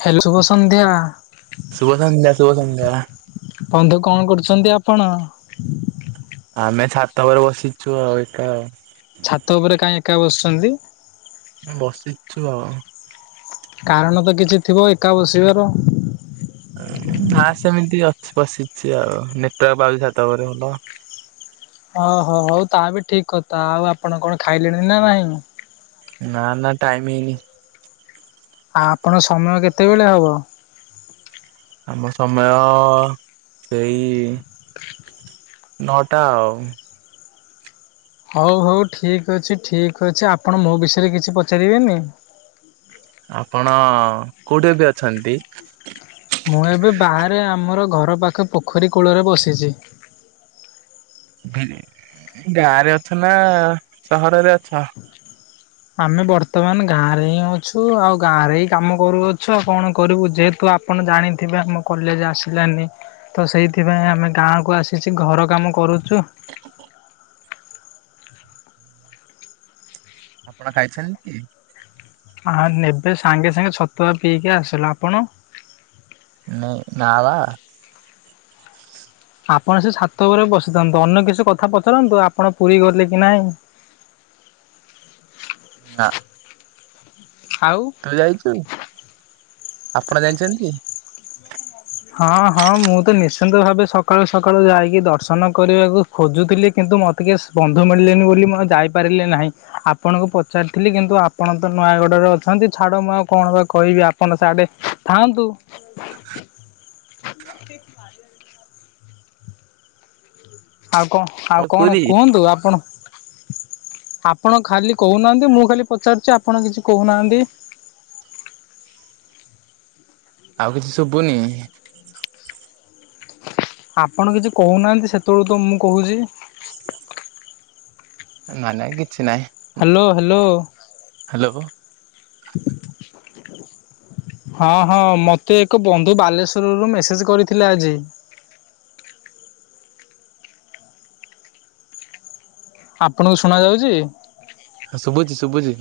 Hello ଶୁଭ ସନ୍ଧ୍ୟା। ଶୁଭ ସନ୍ଧ୍ୟା ଶୁଭ ସନ୍ଧ୍ୟା ବନ୍ଧୁ କଣ କରୁଛନ୍ତି ଆପଣ। ଆମେ ଛାତ ଉପରେ ବସିଛୁ ଆଉ ଏକା। ଛାତ ଉପରେ କାହିଁ ଏକା ବସିଛନ୍ତି? ବସିଛୁ ଆଉ। କାରଣ ତ କିଛି ଥିବ ଏକା ବସିବାର? ହଁ ସେମିତି ଅଛି ବସିଛି ଆଉ ନେଟୱର୍କ ପାଉଛି ଛାତ ଉପରେ ଆଉ। ଓହୋ ହଉ ତା ବି ଠିକ କଥା ଆଉ ଆପଣ କଣ ଖାଇଲେଣି ନା ନାହିଁ? ନା ନା ଟାଇମ ହେଇନି। ଆଉ ଆପଣଙ୍କ ସମୟ କେତେବେଳେ ହବ? ଆମ ସମୟ ସେଇ [unintelligible] ନଅଟା ଆଉ। ହଉ ହଉ ଠିକ୍ ଅଛି ଠିକ୍ ଅଛି ଆପଣ ମୋ ବିଷୟରେ କିଛି ପଚାରିବେନି? ଆପଣ କୋଉଠି ଏବେ ଅଛନ୍ତି? ମୁଁ ଏବେ ବାହାରେ ଆମର ଘର ପାଖ ପୋଖରୀ କୂଳରେ ବସିଛି। ଗାଁରେ ଅଛ ନା ସହରରେ ଅଛ? ଆମେ ବର୍ତ୍ତମାନ ଗାଁରେ ହିଁ ଅଛୁ ଆଉ ଗାଁରେ ହିଁ କାମ କରୁଅଛୁ ଆଉ କଣ କରିବୁ ଯେହେତୁ ଆପଣ ଜାଣିଥିବେ ଆମ କଲେଜ ଆସିଲାନି। ତ ସେଇଥିପାଇଁ ଆମେ ଗାଁକୁ ଆସିଛି ଘର କାମ କରୁଛୁ। ଆପଣ ଖାଇଛନ୍ତି କି? ହାଁ ଏବେ ସାଙ୍ଗେ ସାଙ୍ଗେ ଛତୁଆ ପିଇକି ଆସିଲା ଆପଣ? ନା ବା। ଆପଣ ସେ ଛାତ ଉପରେ ବସିଥାନ୍ତୁ ଅନ୍ୟ କିଛି କଥା ପଚାରନ୍ତୁ ଆପଣ ପୁରୀ ଗଲେ କି ନାହିଁ? ନା। ଆଉ ତୁ ଯାଇଛୁ ଆପଣ ଜାଣିଛନ୍ତି? ହଁ ହଁ ମୁଁ ତ ନିଶ୍ଚିନ୍ତ ଭାବେ ସକାଳୁ ସକାଳୁ ଯାଇକି ଦର୍ଶନ କରିବାକୁ ଖୋଜୁଥିଲି କିନ୍ତୁ ମୋତ ଟିକେ ବନ୍ଧୁ ମିଳିଲେନି ବୋଲି ମୁଁ ଯାଇପାରିଲି ନାହିଁ। ଆପଣଙ୍କୁ ପଚାରିଥିଲି କିନ୍ତୁ ଆପଣ ତ ନୂଆାଗଡରେ ଅଛନ୍ତି ଛାଡ ମୁଁ ଆଉ କଣ ବା କହିବି? ଆପଣ ସେଆଡ଼େ ଥାଆନ୍ତୁ। [inaudible] ଆଉ କଣ ଆଉ କଣ ପୁରୀ କୁହନ୍ତୁ ଆପଣ? ଆପଣ ଖାଲି କହୁନାହାନ୍ତି ମୁଁ ଖାଲି ପଚାରୁଛି ଆପଣ କିଛି କହୁନାହାନ୍ତି। ଆଉ କିଛି ଶୁଭୁନି? ଆପଣ କିଛି କହୁନାହାନ୍ତି ସେତେବେଳୁ ତ ମୁଁ କହୁଛି? ହ ନାଇଁ ନାଇଁ କିଛି ନାଇଁ? Hello hello. ହ୍ୟାଲୋ। ହଁ ହଁ ମତେ ଏକ ବନ୍ଧୁ ବାଲେଶ୍ଵର ରୁ ମେସେଜ କରିଥିଲେ ଆଜି। ଆପଣଙ୍କୁ ଶୁଣା ଯାଉଛି? ହ ଶୁଭୁଛି ଶୁଭୁଛି।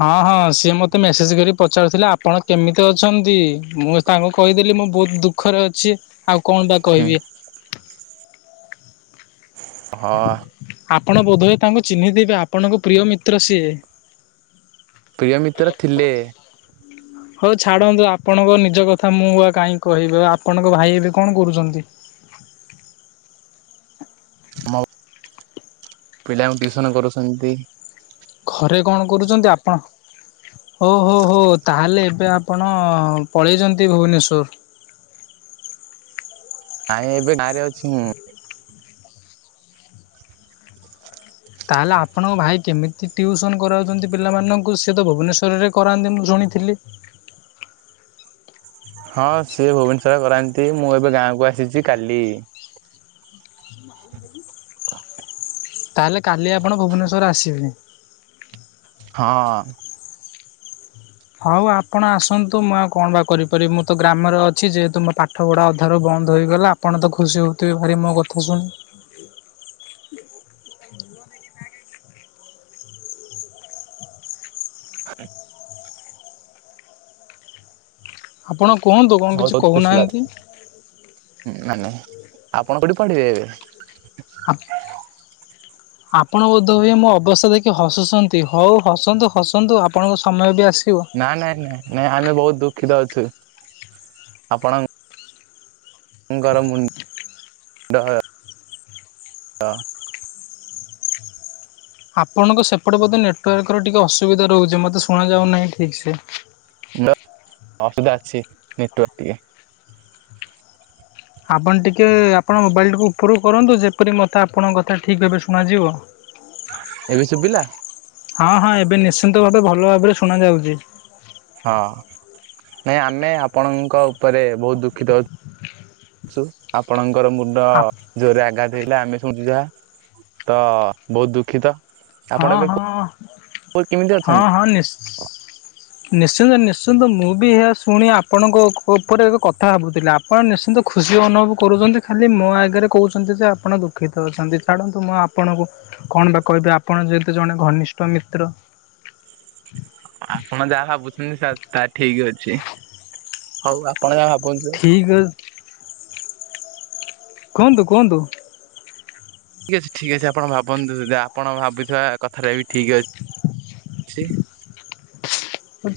ହଁ ହଁ ସିଏ ମତେ ମେସେଜ କରିକ ପଚାରୁଥିଲେ ଆପଣ କେମିତି ଅଛନ୍ତି ମୁଁ ତାଙ୍କୁ କହିଦେଲି ମୁଁ ବହୁତ ଦୁଃଖରେ ଅଛି ଆଉ କଣ ବା ହୁଁ କହିବି? ହଁ। ଆପଣ ବୋଧହୁଏ ତାଙ୍କୁ ଚିହ୍ନି ଦେବେ ଆପଣଙ୍କ ପ୍ରିୟ ମିତ୍ର ସିଏ। ପ୍ରିୟ ମିତ୍ର ଥିଲେ। ହ ହ ହଉ ଛାଡ଼ନ୍ତୁ ଆପଣଙ୍କ ନିଜ କଥା ମୁଁ ବା କାହିଁ କହିବି ଆପଣଙ୍କ ଭାଇ ଏବେ କଣ କରୁଛନ୍ତି? ମୋ ପିଲାଙ୍କୁ ଟିଉସନ କରୁଛନ୍ତି। ଘରେ କଣ କରୁଛନ୍ତି ଆପଣ? ଓଉ ହୋ ହଉ ତାହେଲେ ଏବେ ଆପଣ ପଳେଇଛନ୍ତି ଭୁବନେଶ୍ୱର? ନାଇଁ ଏବେ ଗାଁରେ ଅଛିଁ ମୁଁ। ହ ତାହେଲେ ଆପଣଙ୍କ ଭାଇ କେମିତି ଟିଉସନ୍ କରାଉଛନ୍ତି ପିଲାମାନଙ୍କୁ, ସିଏ ତ ଭୁବନେଶ୍ୱରରେ କରାନ୍ତି ମୁଁ ଶୁଣିଥିଲି। ହଁ ସିଏ ଭୁବନେଶ୍ଵରରେ କରାନ୍ତି ମୁଁ ଏବେ ଗାଁକୁ ଆସିଛି କାଲି। ହ ତାହେଲେ କାଲି ଆପଣ ଭୁବନେଶ୍ୱର ଆସିବେ? ହଁ। ହଉ ଆପଣ ଆସନ୍ତୁ ମୁଁ ଆଉ କଣ ବା କରିପାରିବି ମୁଁ ତ ଗ୍ରାମରେ ଅଛି ଯେହେତୁ ମୋ ପା ପାଠଗଢ଼ା ଅଧାରୁ ବନ୍ଦ ହୋଇଗଲା ଆପଣ ତ ଖୁସି ହେଉଥିବେ ଭାରି ମୋ କଥାକୁ ଶୁ ହ ଆପଣ କୁହନ୍ତୁ କଣ କିଛି କହୁନାହାନ୍ତି। ହୁଁ ନା ନା ଆପଣ କୋଉଠି ପଢିବେ ଏବେ? ଆ। ଆପଣ ବୋଧ ହୁଏ ମୋ ଅବସ୍ଥା ଦେଖି ହସୁଛନ୍ତି ହଉ ହସନ୍ତୁ ହସନ୍ତୁ ଆପଣଙ୍କ ସମୟ ବି ଆସିବ। ନା ନାଇଁ ନାଇଁ ଆମେ ବହୁତ ଦୁଃଖିତ ଅଛୁ ଆପଣ। ହୁଁ ଗରାମ ଡହ ଡହ। ଆପଣଙ୍କ ସେପଟେ ବୋଧେ ନେଟୱାର୍କର ଟିକେ ଅସୁବିଧ ରହୁଛି ମୋତେ ଶୁଣାଯାଉନାହିଁ ଠିକ୍ ସେ। ଲ ଅସୁବଧା ଅଛି ନେଟୱା ଆପଣ ଟିକିଏ ଆପଣ ମୋବାଇଲକୁ ଉପରକୁ କରନ୍ତୁ ଯେପରି ମୋତେ ଆପଣଙ୍କ କଥା ଠିକ୍ ଭାବେ ଶୁଣାଯିବ। ହଁ ଏବେ ଶୁଭିଲା। ହଁ ହଁ ଏବେ ନିଶ୍ଚିନ୍ତ ଭାବେ ଭଲ ଭାବରେ ଶୁଣା ଯାଉଛି। ହଁ ନାଇଁ ଆମେ ଆପଣଙ୍କ ଉପରେ ବହୁତ ଦୁଃଖିତ। ସୁ ଆପଣଙ୍କର ମୁଣ୍ଡ। ଜୋରରେ ଆଘାତ ହେଇଲା ଆମେ ଶୁଣଛୁ ଯାହା ତ ବହୁତ ଦୁଃଖିତ। ଆପଣ ହଁ ଏବେ ହଁ କୋଉ କେମିତି ହଁ ଅଛନ୍ତି? ହଁ ନିଶ୍ଚ ନିଶ୍ଚିନ୍ତ ନିଶ୍ଚିନ୍ତ ମୁଁ ବି ଏହା ଶୁଣି ଆପଣଙ୍କ ଉପରେ ଏକ କଥା ଭୁ ଥିଲା। ଆପଣ ନିଶ୍ଚିନ୍ତ ଖୁସି ଅନୁଭବ କରୁଛନ୍ତି ଖାଲି ମୋ ଆଗରେ କହୁଛନ୍ତି ଯେ ଆପଣ ଦୁଃଖିତ ଅଛନ୍ତି ଛାଡ଼ନ୍ତୁ ମୁଁ ଆ ଆପଣଙ୍କୁ କଣ ବା କହିବି ଆପଣ ଯେହେତୁ ଜଣେ ଘନିଷ୍ଠ ମିତ୍ର। ଆପଣ ଯାହା ଭାବୁଚନ୍ତି ତା ତା ଠିକ ଅଛି ହଉ ଆପଣ ଯାହା ଭାବନ୍ତୁ। ଠିକ୍ ଅ କୁହନ୍ତୁ କୁହନ୍ତୁ। ଠିକ୍ ଅଛି ଠିକ୍ ଅଛି ଆପଣ ଭାବନ୍ତୁ ଯା ଆପଣ ଭାବିଥିବା କଥାଟା ବି ଠିକ୍ ଅଛି।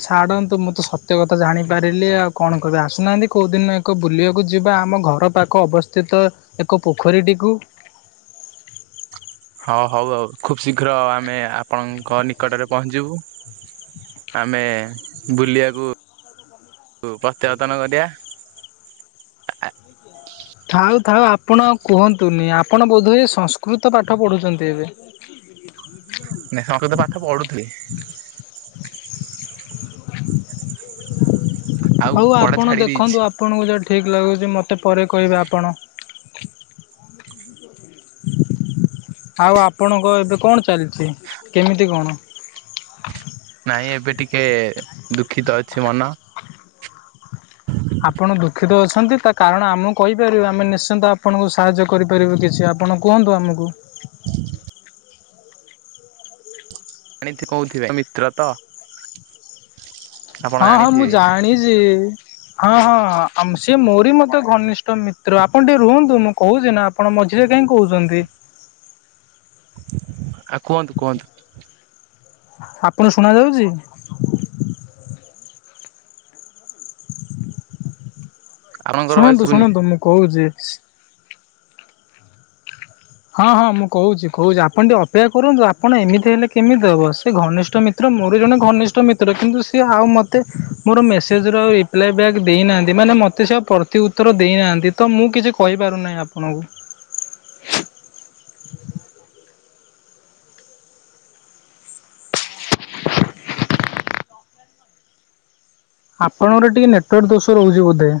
ଛାଡନ୍ତୁ ମୁଁ ତ ସତ୍ୟ କଥା ଜାଣିପାରିଲି ଆଉ କଣ କହିବି ଆସୁନାହାନ୍ତି କୋଉ ଦିନ। ତ ବୁଲିବାକୁ ଯିବା ଆମ ଘର ପାଖ ଅବସ୍ଥିତ ଏକ ପୋଖରୀଟିକୁ। ହଁ ହଉ ହଉ ଖୁବ ଶୀଘ୍ର ଆମେ ଆପଣଙ୍କ ନିକଟରେ ପହଞ୍ଚିବୁ। ଆମେ ବୁଲିବାକୁ ପ୍ରତ୍ୟାବର୍ତ୍ତନ କରିବା। ଥାଉ ଥାଉ ଆପଣ କୁହନ୍ତୁନି ଆପଣ ବୋଧେ ସଂସ୍କୃତ ପାଠ ପଢ଼ୁଛନ୍ତି ଏବେ। ନାଇଁ ସଂସ୍କୃତ ପାଠ ପଢୁଥିଲି। ଆଉ ହଉ ପଢା ଆପଣ ଛାଡି ଦେଇଛି। ଦେଖନ୍ତୁ ଆପ। ଆପଣଙ୍କୁ ଯା ଠିକ୍ ଲାଗୁଛି ମୋତେ ପରେ କହିବେ ଆପଣ। ଆଉ ଆପଣଙ୍କ ଏବେ କଣ ଚାଲିଛି କେମିତି କଣ? ନାଇଁ ଏବେ ଟିକେ ଦୁଃଖିତ ଅଛି ମନ। ଆପଣ ଦୁଖିତ ଅଛନ୍ତି ତା କାରଣ ଆମକୁ କହିପାରିବେ ଆମେ ନିଶ୍ଚିନ୍ତ ଆପଣଙ୍କୁ ସାହାଯ୍ୟ କରିପାରିବୁ କିଛି ଆପଣ କୁହନ୍ତୁ ଆମକୁ। ହ ଏଣିତି କହୁଥିବେ ମିତ୍ର ତ। ଆପଣ ହଁ ହଁ ମୁଁ ଜାଣିଥିବେ ଜାଣିଚି। ହଁ ହଁ ସିଏ ମୋରି ମତେ ଘନିଷ୍ଠ ମିତ୍ର ଆପଣ ଟିକେ ରୁହନ୍ତୁ ମୁଁ। କହୁଚି ନା ଆପଣ ମଝିରେ କାଇଁ କହୁଚନ୍ତି। ଆ କୁହନ୍ତୁ କୁହନ୍ତୁ। ଆପଣ ଶୁଣାଯାଉଚି। ଆପଣଙ୍କର ଭଏସ ଶୁଣନ୍ତୁ ଶୁଭୁନି। ଶୁଣନ୍ତୁ ମୁଁ କହୁଚି। ହଁ ହଁ ମୁଁ କହୁଛି କହୁଛି ଆପଣ ଟିକେ ଅପେକ୍ଷା କରନ୍ତୁ ଆପଣ ଏମିତି ହେଲେ କେମିତି ହବ ସେ ଘନିଷ୍ଠ ମିତ୍ର ତ୍ର ମୋର ଜଣେ ଘନିଷ୍ଠ ମିତ୍ର କିନ୍ତୁ ସିଏ ଆଉ ମୋତେ ମୋର ମେସେଜ ର ଆଉ ରିପ୍ଲାଏ ବ୍ୟାକ୍ ଦେଇନାହାନ୍ତି ମାନେ ମତେ ମୋତେ ସେ ପ୍ରତି ଉତ୍ତର ଦେଇନାହାନ୍ତି ତ ମୁଁ କିଛି କହିପାରୁନାହିଁ ଆପଣଙ୍କୁ। [unintelligible] [inaudible] ଆପଣଙ୍କର ଟିକେ ନେଟୱାର୍କ ଦୋଷ ରହୁଛି ବୋଧେ?